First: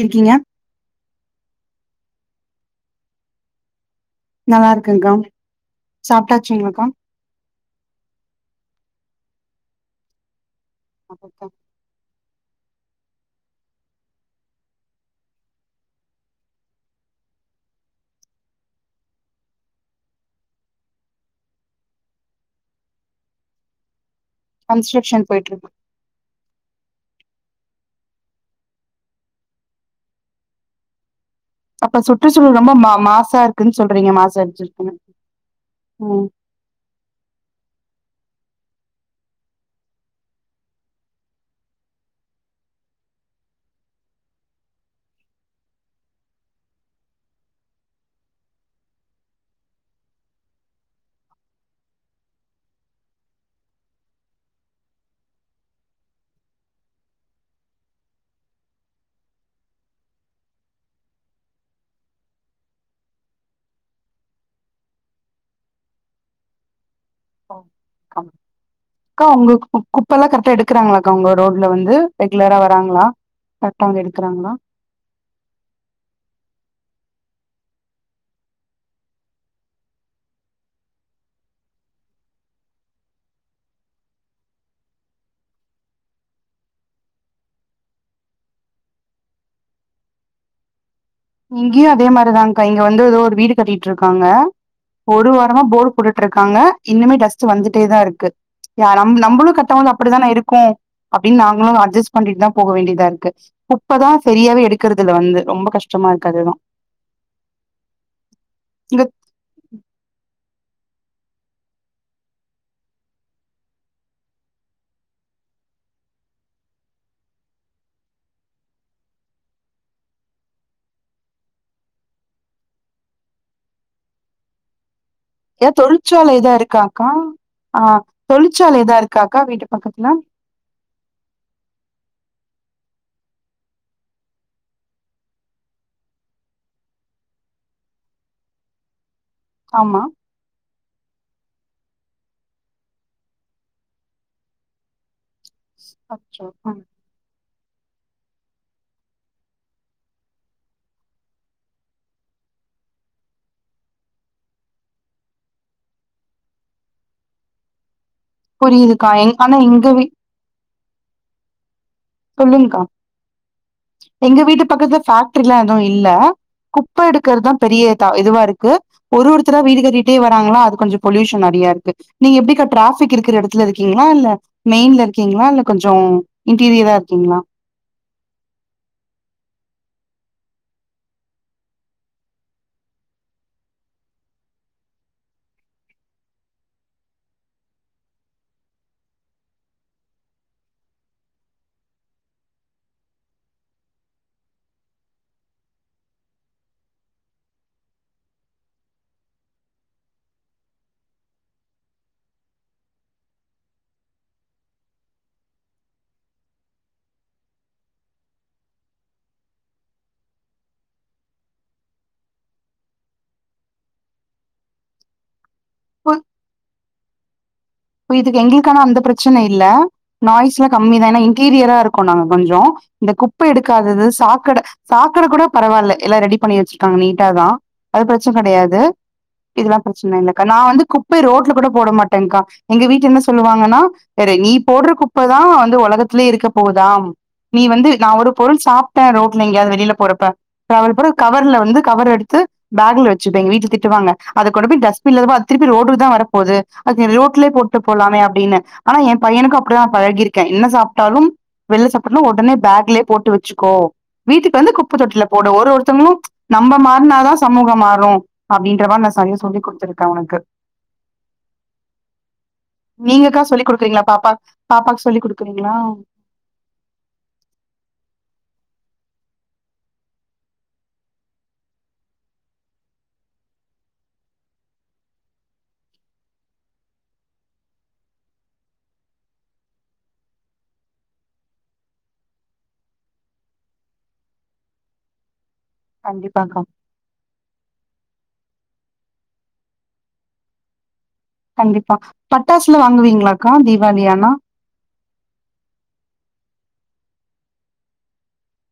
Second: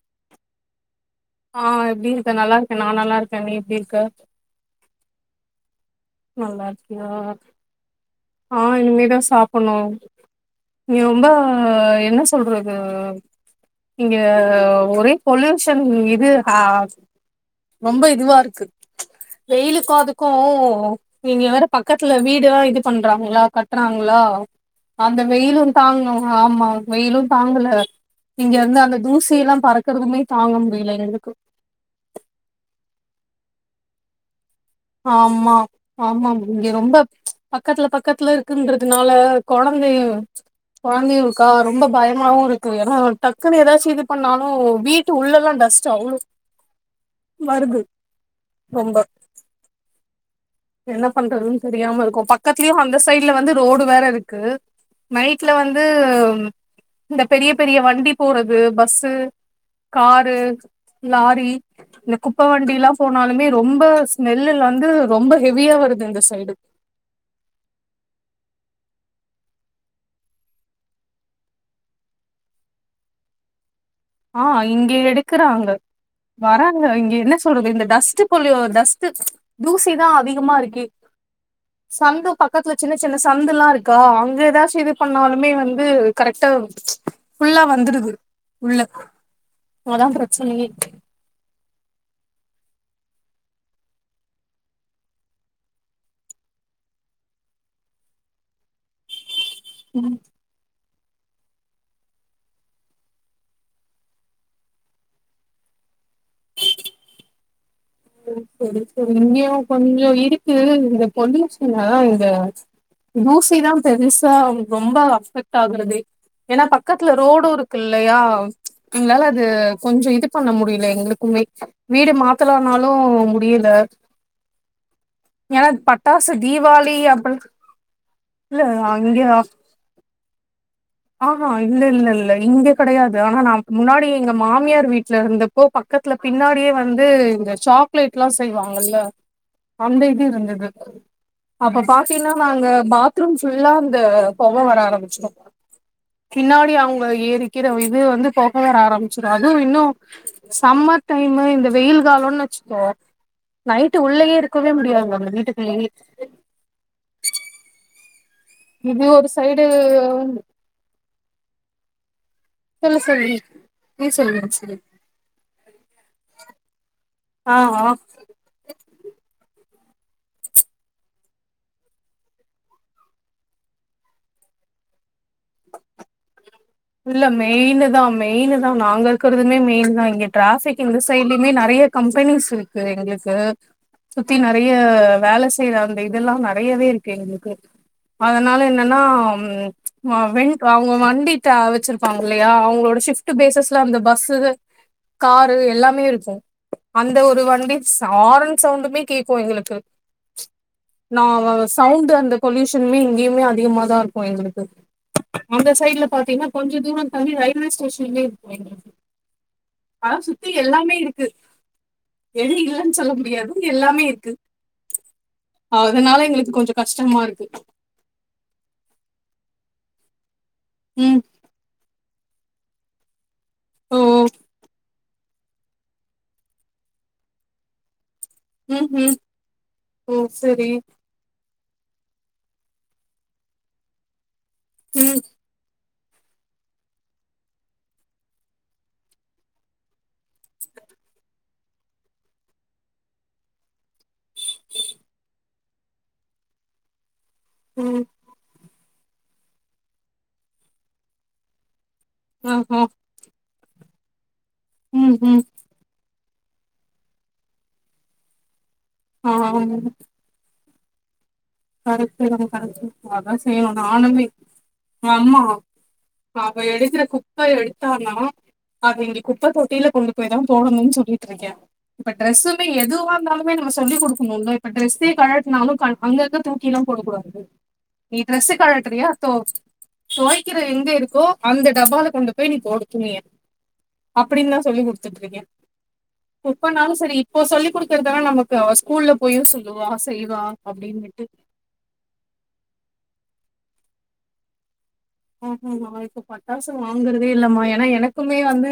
இருக்கீங்க ஆஹ் எப்படி இருக்க நல்லா இருக்கேன் நான் நல்லா இருக்கேன் நீ எப்படி இருக்க நல்லா இருக்கங்கா நல்ல இருக்கியா ஆ இனிமே தா சாப்பணும் நீ ரொம்ப என்ன சொல்றது இங்க ஒரே பொல்யூஷன் இதுஹ ரொம்ப இதுவா இருக்கு வெயிலுக்கும் அதுக்கும் இங்க வேற பக்கத்துல வீடா இது பண்றாங்களா கட்றாங்களா அந்த கன்ஸ்ட்ரக்ஷன் போயிட்டு இருக்கு வெயிலும் தாங்கணும் ஆமா வெயிலும் தாங்கல இங்க இருந்து அந்த தூசி எல்லாம் பறக்குறதுமே தாங்க முடியல எங்களுக்கு அப்ப சுற்றுச்சூழல் ரொம்ப மா மாசா இருக்குன்னு சொல்றீங்க மாசம் அச்சு ஆமா ஆமா இங்க ரொம்ப பக்கத்துல பக்கத்துல இரு டக்குன்றதுனால குழந்தை குழந்தையும் இருக்கா ரொம்ப பயமாவும் இருக்கு ஏன்னா டக்குன்னு எதாச்ச இது பண்ணாலும் வீட்டு உள்ள எல்லாம் டஸ்ட் அவ்ளோ வருது ரொம்ப என்ன பண்றதுன்னு தெரியாம இருக்கோம் பக்கத்துலயும் அந்த சைட்ல வந்து ரோடு வேற இருக்கு நைட்ல வந்து இந்த பெரிய பெரிய வண்டி போறது பஸ்ஸு காரு லாரி இந்த குப்பை வண்டி எல்லாம் போனாலுமே ரொம்ப ஸ்மெல்ல வந்து ரொம்ப ஹெவியா வருது இந்த சைடு அக்கா உங்க குப்ப எல்லாம் கரெக்டா எடுக்கறாங்களாக்கா உங்க ரோட்ல வந்து ரெகுலரா வராங்களா வந்து ஆ எடுக்கறாங்களா இங்க எடுக்கிறாங்க வராங்க இங்க என்ன சொல்றது இந்த டஸ்ட் போலிய டஸ்ட் தூசிதான் அதிகமா இருக்கு சந்து பக்கத்துல சின்ன சின்ன சந்து எல்லாம் இருக்கா அங்க ஏதாச்ச இது பண்ணாலுமே வந்து கரெக்டா ஃபுல்லா வந்துடுது உள்ளக் அதான் பிரச்சனையே இங்கேயும் அதே மாதிரிதான்கா இங்க வந்து ஏதோ ஒரு வீடு கட்டிட்டு இருக்காங்க ஒரு வாரமா போர் போட்டுட்டு இருக்காங்க இன்னுமே டஸ்ட் வந்துட்டே தான் இருக்கு நம்மளும் [unintelligible] ம், அப்படிதானே இருக்கும் அப்படின்னு நாங்களும் அட்ஜஸ்ட் பண்ணிட்டு தான் போக வேண்டியதா இருக்கு குப்பதான் சரியாவே எடுக்கறதுல வந்து ரொம்ப கஷ்டம் கஷ்டமா இருக்கது அதே தான் சரி சரி இங்கயும் இந்த பொல்யூஷன் இந்த தூசிதான் பெருசா ரொம்ப அஃபெக்ட் ஆகுரதே ஏன்னா பக்கத்துல ரோடும் இருக்கில்லையா எங்கலால அது கொஞ்சம் இது பண்ண முடியல எங்களுக்குமே வீடு மாத்தலாம் னாலு முடியல ஏன்னா எதா பட்டாசு தொழிற்சாலை எதா தீபாவளி இருக்காக்கா அப்ப ஆஹ் இல்ல தொழிற்சாலை எதா இங்க இருக்காக்கா வீட்டு பக்கத்துல ஆஹா இல்ல இல்ல இல்ல இங்க கெடையாது ஆனா நா முன்னாடி எங்க மாமியார் வீட்லருந்தப்போ பக்கத்துல பின்னாடியே வந்து இந்த சாக்லேட்ல்லா செய்வாங்கல்ல ஆமா அந்த இது இருந்துது அப்ப பாத்தீங்கன்னா நாங்க பாத்ரூம் ஃபுல்லா அந்த பொக வர ஆரம்பிச்சிரு அச்சோ பின்னாடி ம் அவங்க ஏறி க்கிற இது வந்து பொக வர ஆரம்பிச்சிது அது இன்னு சம்மர் டைமு இந்த வெயில் காலோன்னு நைட்டு் உள்ளயே இருக்கவே முடியாது அங்க வீட்டுக்குள்ளயே இது புரியுதுக்கா ஒரு எங் ஆனா சைடு எங்க வீ சொல்லுங்க்கா சொல்லு சொல்லு நீ சொல்லு எங்க நீ வீட்டு சொல்லு பக்கத்துல பேக்ட்ரில்லா எது இல்ல குப்ப எடுக் க்கறத் தா ஆ பெரிய ஆ த இதுவா இருக்கு ஒரு ஒருத்தர் வீடு கட்டிட்டே வராங்ளா அது கொஞ்சோ பொல்யூஷன் நெறையா இருக்கு நீங்க எப்டிக்கா ட்ராஃபிக் இருக்கற எடத்துல இருக்கீங்ளா இல்ல மெய்ன்ல இருக்கீங்ளா இல்ல கொஞ்சோ இன்டீரியர் இல்ல மெயினு தா மெயினு தா நாங்க இருக்கறதுமே மெயின் தா இங்க ட்ராஃபிக் இந்த சைடுலயுமே நெறைய கம்பெனிஸ் இருக்கு எங்களுக்கு சுத்தி நெறைய வேல செய்ற அந்த இதெல்லா நெறையவே இருக்கு எங்களுக்கு அதனால என்னனா [unintelligible] அவங்க வண்டி [unintelligible] வெச்சிருப்பாங்கில்லயா அவங்களோட ஷிஃப்ட்டு பேசஸ்ல அந்த பஸ்ஸுக, காரு எல்லாமே இருக்கு அந்த ஒரு வண்டி ஸ் ஆரன் சவுண்டுமே கேக்கு எங்களுக்கு நா [unintelligible] சவுண்டு அந்த பொல்யூஷன்மே இங்கயுமே அதிகமா தா இருக்கும் எங்களுக்கு அந்த சைடுல பாத்தீங்கன்னா கொஞ்ச தூரோ தாண்டி ரயில்வே ஸ்டேஷன்மே இருக்கு எங்களுக்கு ஆனா சுத்தி எல்லாமே இருக்கு எது இல்லைன் சொல்ல முடியாது எல்லாமே இருக்கு அதுனால எங்களுக்கு கொஞ்சோ கஷ்டமா இருக்கு இதுக்கு எங்களுக்கு ஆனா அந்த பிரச்சன இல்ல நாய் ஸ்லா கம்மி தா ம் ஏனா இன்டீரியரா இருக் கோ நாங்க கொஞ்சோ இந்த குப் ப ஓ எடுக்காதது சாக்கட சாக்கட கூட பரவால்ல எல்லா ரெடி பண்ணி வெச்சிருக்காங்க நீட்டா தா அது பிர ச்சன கெடையாது ம் ம் இதெல்லா ஓ பிரச்சன இல்லக்கா நா சரி வந்து குப்பய ரோட்ல கூட போட மாட்டேங்க்கா எங்க வீட்ல என்ன சொல்லுவாங்கனா பாரு நீ போட்ற ம் குப்ப தா வந்து ஒலகத் துலே இருக்க போகுதா நீ வந்து நா ஒரு பொருள் சாப்ட்டே ரோட்ல எங்கியாது வெளில போறப்ப ட்ராவல் பூரா கவர்ல வந்து கவர் எடுத்து பேக்ல வச்சிப்பே எங் வீட்ல திட்டுவாங்க அத கொண்டு போய் டஸ்பின் [unintelligible] அது திருப்பி ரோட்டுக்கு தா வரப் போது அதுக்கு நீ அத ரோ ட்லே போட்டு ம் போலாமே அப்டின்னு ஆனா என் பையனுக்கு அப்படி தா பழகிருக்கே என்ன சாப்ட்டாலு வெள்ல சாப் ப்டேனா ஒடனே ஆஹா பேக்லே போட்டு வெச்சுக்கோ வீட்டுக்கு வந்து குப்ப ம் தொட்டில ம் போடு ஒரு ஒருத்தங்களு நம்ம மாறினாதா சமூகம் மாறு அப்டின்னு [unintelligible] நா செய்ய சொல்லி குடுத்திருக்கே அவனுக்கு கரெக்டுதா கரெக்ட் அதா நீங்கக்கா சொல்லி் செய்வோ குடுக்குறீங்களா நானுமே பாப்பா பாப்பாக்கு சொல்லி் ஆமா குடுக்குறீங்களா அவ எடுக்கிற குப்பை எடுத்தானா அத இங் குப்ப தொட்டில கொண்டு போய்தா போடணுன் சொல்லிட்ருக்கே இப்ப டிரெஸ்ஸுமே எதுவா இருந்தாலுமே நம்ம சொல்லி குடுக்கணு இல்ல இப்ப டிரெஸ்ஸே கழட்னாலு க அங்கங்க தூக்கில்லா போடக்கூடாது நீ ட்ரெஸ்ஸ கழட்றியா தொ தொவக்கிற எங்க இருக்கோ அந்த டப்பால கொண்டு போய் நீ போடு துணிய அப்டின்னுதா சொல்லி குடுத்துட்ருக்கே கண்டிப்பாக்கா எப்பனாலு சரி இப்போ சொல்லி குடுக்குறதான நமக் அவே ஸ்கூல்ல போயு சொல்லுவா செய்வா அப்டின் விட்டு கண்டிப்பா பட்டாசுல வாங்குவீங்களாக்கா தீபாளியானா ஆ நா இப்ப பட்டாசு வாங்குறதே இல்லம்மா ஏனா எனக்குமே வந்து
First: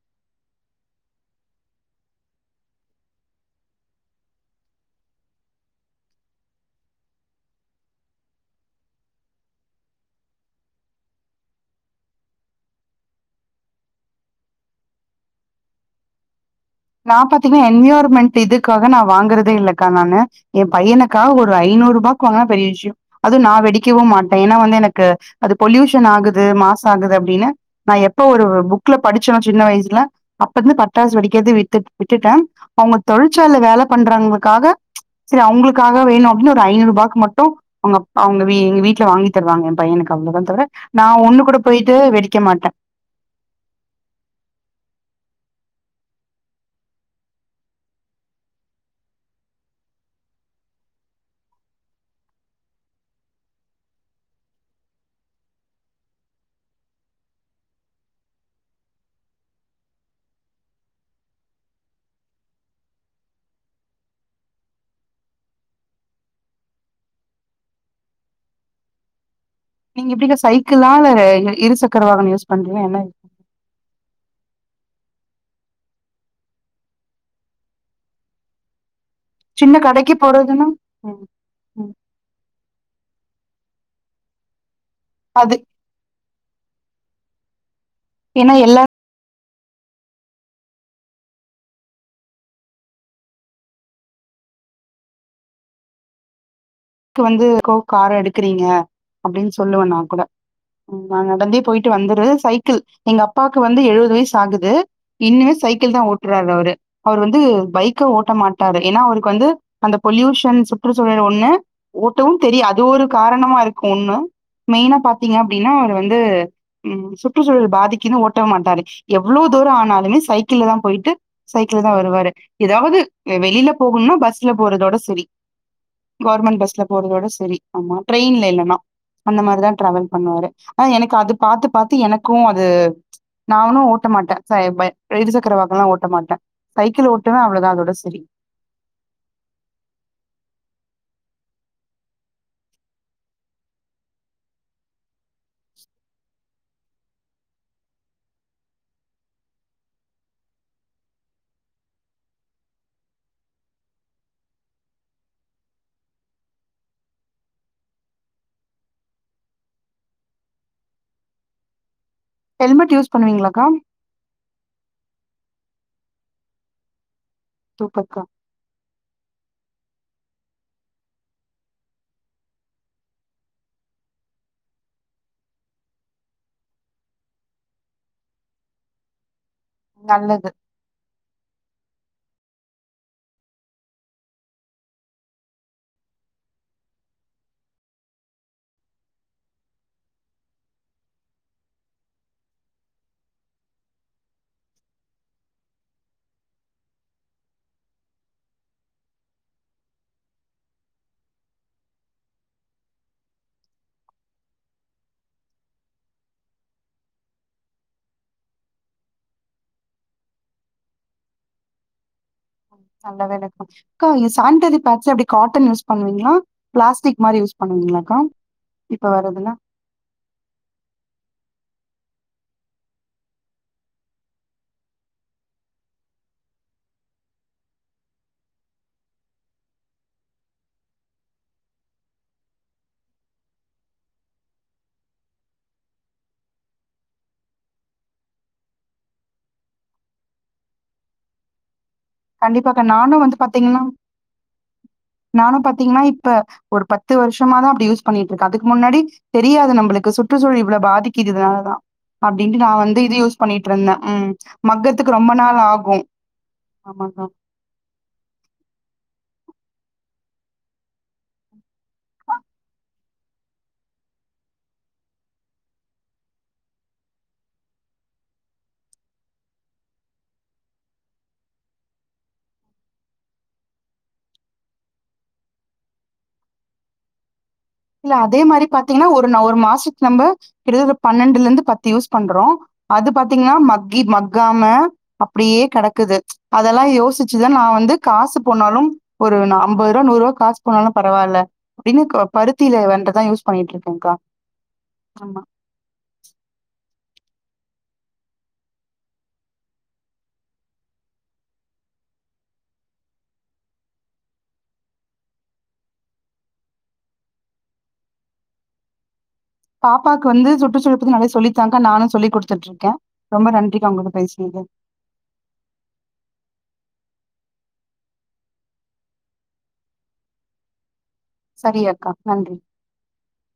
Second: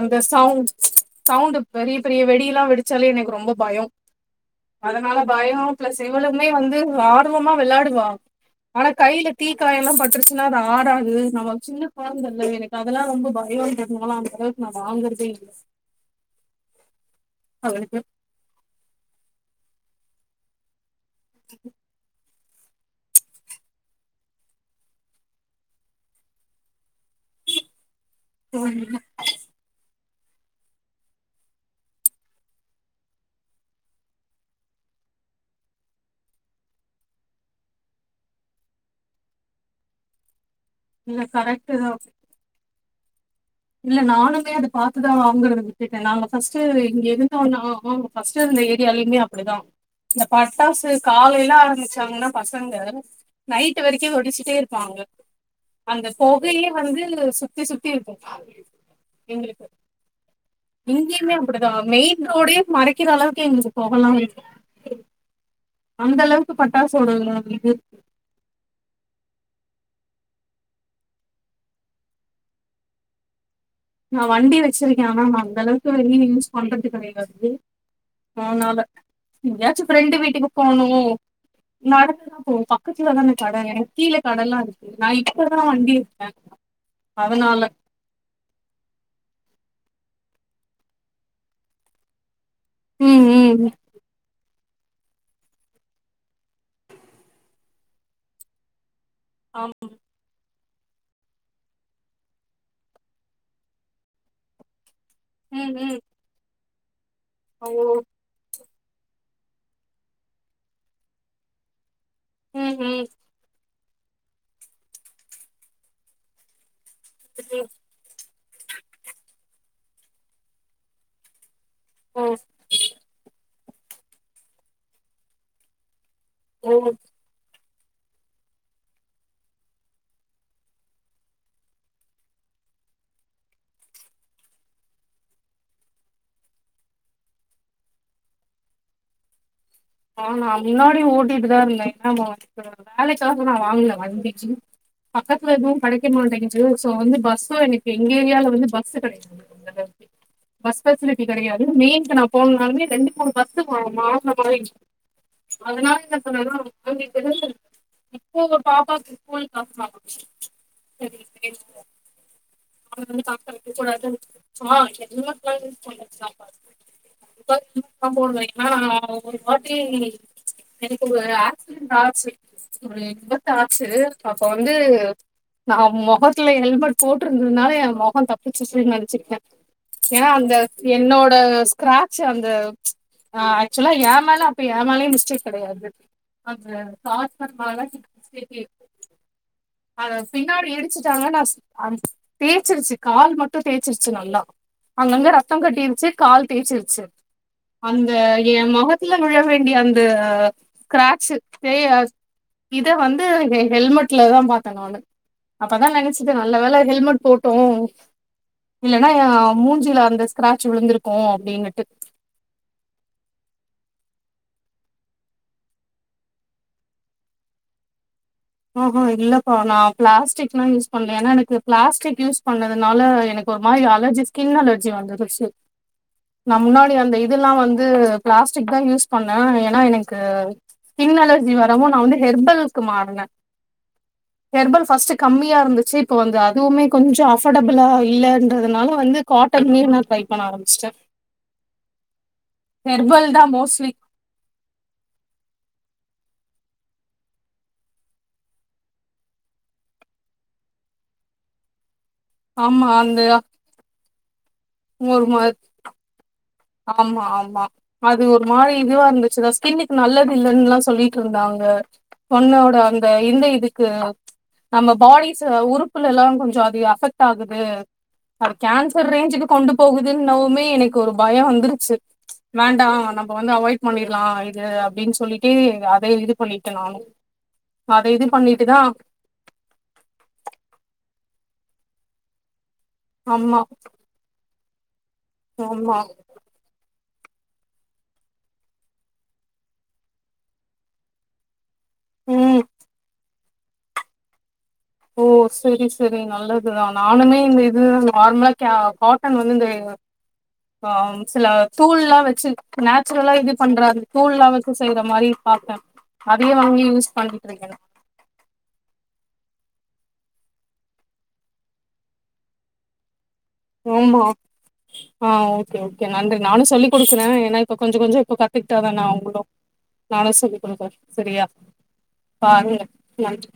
அந்த சவுண்ட் சவுண்ட் பெரிய பெரிய வெடியல்லா வெடிச்சாலே எனக்கு ரொம்ப பயோ அதனால பயோ பிளஸ் எவ்வளவுமே வந்து ஆர்வமா வெளாடுவா ஆனா கையில தீக்காயல்லா பட்டுருச்சுன்னா தா ஆடாது நாம சின்ன கொழந்தல்ல எனக்கு அதெல்லா ரொம்ப பயோன்றதுனால அந்த அளவுக்கு நா வாங்கறதே இல்ல நா பாத்தீங்கன்னா அவளுக்கு என்வியோர்மெண்ட் இதுக்காக நா வாங்குறதே இல்ல க்கா நானு எ பையனு கா ஒரு ஐநூறுப்பாக்கு வாங்குனா பெரிய விஷ்யோ அதுவு நா வெடிக்கவு மாட்டே ஏனா வந்து எனக்கு அது பொல்யூஷன் ஆகுது மாஸ் ஆகுது அப்டின்னு நா எப்ப ஒரு புக்ல படுச்சோ சின்ன வயசுல அப்பந்து பட்டாசு வெடிக்கிறதே விட் ட் விட்டுட்டே அவங்க தொழிற்சா வேல பண்றவங்களுக்காக செரி அவங்களுக்காக வேணு அப்டின்னு ஒரு ஐநூறு ரூபாக்கு மட்டு அவங் அவங்க எங்க வீட்டுல வாங்கி தருவாங்க என பையனுக்கு அவ்ளோதா தவர நா இல்ல ஒண்ணு கூட கரெக்ட் தா போயிட்டு வெடிக்க மாட்ட இல்ல நானுமே அது பாத்துதா வாங்கரத விட்டுட்டே நாங்க ஃபஸ்ட் இங்க இருந்தோன்னா ஃபஸ்ட் இருந்த ஏரியாலயுமே அப்டிதா இந்த பட்டாசு காலைல ஆரமெச்சாங்கன்னா பசங்க நைட்டு வரைக்கு ஒடிச்சுட்டே இருப்பாங்க அந்த புகையே வந்து சுத்தி சுத்தி இருக்கு [unintelligible] எங்களுக்கு இங்குயுமே அப்டிதா மெயின் ரோடே மறைக்கிற அளவுக்கு எங்களுக்கு போகலா அந்த அளவுக்கு பட்டாசோட இது இருக்கு நீங்க எப்படிக்கா சைக்கிளா இல்ல இருசக்கர வாகனோ யூஸ் பண்றீங்க என்ன இருக் நா வண்டி வெச்சிருக்க ஆனா நா அந்த அளவுக்கு வெளிய யூஸ் பண்றது கெடையாது ஆனால சின்ன எங்யாச்சு கடைக்கு ப்ரெண்டு வீட்டுக்கு போறதுன்னா போகணு ம் ம் நாடந்துதா போனுப்பா பக்கத்துல தான கட எனக்கீழ கடலா இருக்கு நா அது இப்பதா வண்டி இருக்க அதனால ஏனா எல்லாத் உம் உம் ம் க்கு வந்து கோ கார எடுக்கறீங்க அப்டின்னு ஆமா. சொல்லுவ நா கூட நா நடந்தே போயிட்டு வந்துறது சைக்கிள் எங்க அப்பாவுக்கு வந்து எழுவது வயசு ஆகுது இன்னுமே ம் சைக்கிள் ம் தா ஓட்றாரு அவரு அவர் வந்து ஓ பைக்க ஓட்ட மாட் டாரு ஏனா அவருக்கு வந்து அந்த பொல்யூஷன் சுற்றுச்சூழல் ஒண்ணு ஓட்டவு தெரியு ம் அது ம் ஒரு ம். காரணமா இருக் ஒண்ணு மெயினா பாத்தீங்க அப்டினா அவர் வந்து உம் சுற்று சூழல் பாதிக்கின்னு ட்ட மாட்டாரு எவ்ளோ தூரோ ஆனாலுமே சைக்கிள்ல தா போயிட்டு சைக்கிள் தா ஓ வருவாரு எதாவது வெளியில போகுனுனா பஸ்ல போறதோட சேரி ஓ [unintelligible] போறதோட செரி ஆமா ட்ரெயின்ல இல்லன்னா அந்த மாரிதா ட்ராவல் பண்ணுவாரு ஆனா எனக்கு அது பாத்து பாத்து எனக்கு அது நானு ஓட்ட மாட்ட செ இருசக்கரவாகனோல்லா ஓட்ட மாட்ட சைக்கிள் ஓட்டவே அவ்ளோதா அதோட செரி ஆ நா முன்னாடி ஓட்டிட்டுதா இருந்த ஏனா நா வேலைக்காக நா வாங்ன வண்டி சி பக்கத்துல எதுவு கெடைக்க மாட்டேங்கிது சோ வந்து பஸ்ஸு எனக்கு எங்க ஏரியால வந்து பஸ் கெடையாது பஸ் ஃபெசிலிட்டி கெடையாது மெயின்க்கு நா போகனுனாலுமே ரெண்டு மூணு பஸ் மா மார்ற மாரி அதனால என்ன சொன்னனா அங்க இருந்து இப்போ பாப்பாக்கு ஸ்கூல் [inaudible] [inaudible] [inaudible] ஹெல்மெட் யூஸ் பண்ணுவீங்களாக்கா [unintelligible] சூப்பர்க்கா ஒம்போது மணினா ஒரு எனக்கு ஒரு ஆக்சிடென்ட் ஆச்சு ஒரு விபத்து ஆச்சு அப்ப வந்து நா முகத்துல ஹெல்மெட் போட்ருந்ததுனால எ முகம் தப்பிச்ருச்னு நெனைச்சிகிட்ட ஏனா நல்லது அந்த என்னோட ஸ்கிராப் ச்சு அந்த ஆக்சுவலா எ மேல அப்ப எ மேலயு மிஸ்டேக் கெடையாது அந்த [inaudible] மேல மிஸ்டேக்கே பின்னாடி இடிச்சிட்டாங்க நா அ தேச்சிருச்சு கால் மட்டு தேச்சிருச்சு நல்லா அங்க அங்க ரத்த கட்டிருச்சு கால் தேச்சிருச்சு அந்த எ முகத் துல விழ வேண்டிய அந்த ஸ்கிராட்ச்சு தே அ இத வந்து ஹெ ஹெல்மெட்லதா பாத்த நானு அப்பதா நெனைச்சுது நல்லவேள ஹெல்மெட் போட்டோ இல்லனா மூஞ்சில அந்த ஸ்கிராட்ச் விழுந்திருக்கு அப்டினுட்டு நல்ல வேலக்கா க்கா நீங்க சானிட்டரி பேட்ஸ்லா எப்படி காட்டன் யூஸ் பண்ணுவிங்ளா பிளாஸ்டிக் மாரி யூஸ் பண்ணுவிங்ளாக்கா ஊஹு இல்லக்கா நா பிளாஸ்டிக்லா யூஸ் பண்ல ஏனா எனக்கு பிளாஸ்டிக் யூஸ் பண்ணதுனால எனக்கு ஒரு மாரி அலர்ஜி ஸ்கின் அலர்ஜி வந்துருச்சு நா முன்னாடி அந்த இதெல்லா வந்து பிளாஸ்டிக்தா யூஸ் பண்ணே ஏனா எனக்கு ஸ்கின் அலர்ஜி வரவு நா வந்து ஹெர்பல்க்கு மாறுன ஹெர்பல் ஃபர்ஸ்ட் கம்மியா இருந்துச்சு இப்ப வந்து அதுவுமே கொஞ்ச அஃபர்டபிளா இல்லன்றதுனால வந்து காட்டன்லியே நா ட்ரை பண்ண ஆரம்பிச்சுட்ட கண்டிப்பாக்கா நானு வந்து பாத்திங்னா நானு பாத்திங்னா இப்ப ஒரு பத்து வருஷமாதா அப்டி யூஸ் பண்ணிட்ருக்க அதுக்கு முன்னாடி தெரியாது நம்பளுக்கு சுற்றுச்சூழல் இவ்ள பாதிக்குது இனாலதா அப்டின்ட்டு நா ஆமா வந்து இது அந்த யூஸ் பண்ணிட்ருந்த ம் மக்கத்துக்கு ஒரு ரொம்ப மா நாள் ஆகு ஆமா ஆமா அது ஒரு மாரி இதுவா இருந்து சுலா ஸ்கின்னுக்கு நல்லதில்லன்லா சொல்லிட்ருந்தாங்க பொண்ணோட அந்த இந்த இதுக்கு நம்ம பாடிஸ் உறுப்புல எல்லா கொஞ்ச அது அஃபெக்ட் ஆகுது கேன்சர் ரேஞ்சுக்கு கொண்டு போகுதுன்னவுமே எனக்கு ஒரு பய வந்துருச்சு வேண்டா நம்ம வந்து அவாய்ட் பண்ணிர்லா இது அப்டின் சொல்லிட்டு அத இது பண்ணிட்ட நானு அத இல்ல இது அதே மாரி பண்ணிட்டுதா பாத்திங்கனா ஒரு ஒரு மாசத்துக்கு நம்ம கிட்டதட்ட பத் பன்னெண்டுல இருந்து பத்து யூஸ் பண்றோம் அது பாத்தீங்கன்னா ஆமா மக்கி மக்காம் ஹலோ அப்படியே ஆமா கெடக்குது அதெல்லாம் யோசிச் ஆக்சுவெல்லா நான் வந்து காசு போனாலும் ஒரு ஐம்பது ரூபா நூறு ரூபா காசு போனாலும் பரவாயில்ல அப்படின்னு ம் பருத்திலே வன்றதான் யூஸ் போயிட்டு இருக்கேங்கா ஓ சரி சரி நல்லதுதா நானுமே இந்த இது நார்மலா கே காட்டன் வந்து இந்த ஆ சில தூள் எல்லா வெச்சு நேச்சுரலா இது பண்றாது தூள் எல்லா வெச்சு செய்ற மாரி பாத்தே அதையு வாங்கி யூஸ் பண்ணிட்டு இருக்கேன் பாப்பாவுக்கு வந்து சுற்றுச்சூழல் பத்தி நெறைய சொல்லித்தாங்க நானு சொல்லிகுடுத்துட்டு இருக்கே ஆமா ஆ ஓக்கே ஓக்கே நன்றி நானு சொல்லி கொடுக்குறே ஏன்னா இப்ப கொஞ்சு கொஞ்சு இப்ப கத்துக்கிட்டாதான அவங்களு நானு சொல்லி குடுக்குறே சரியா சரி அக்கா நன்றி. பாருங்க நன்றி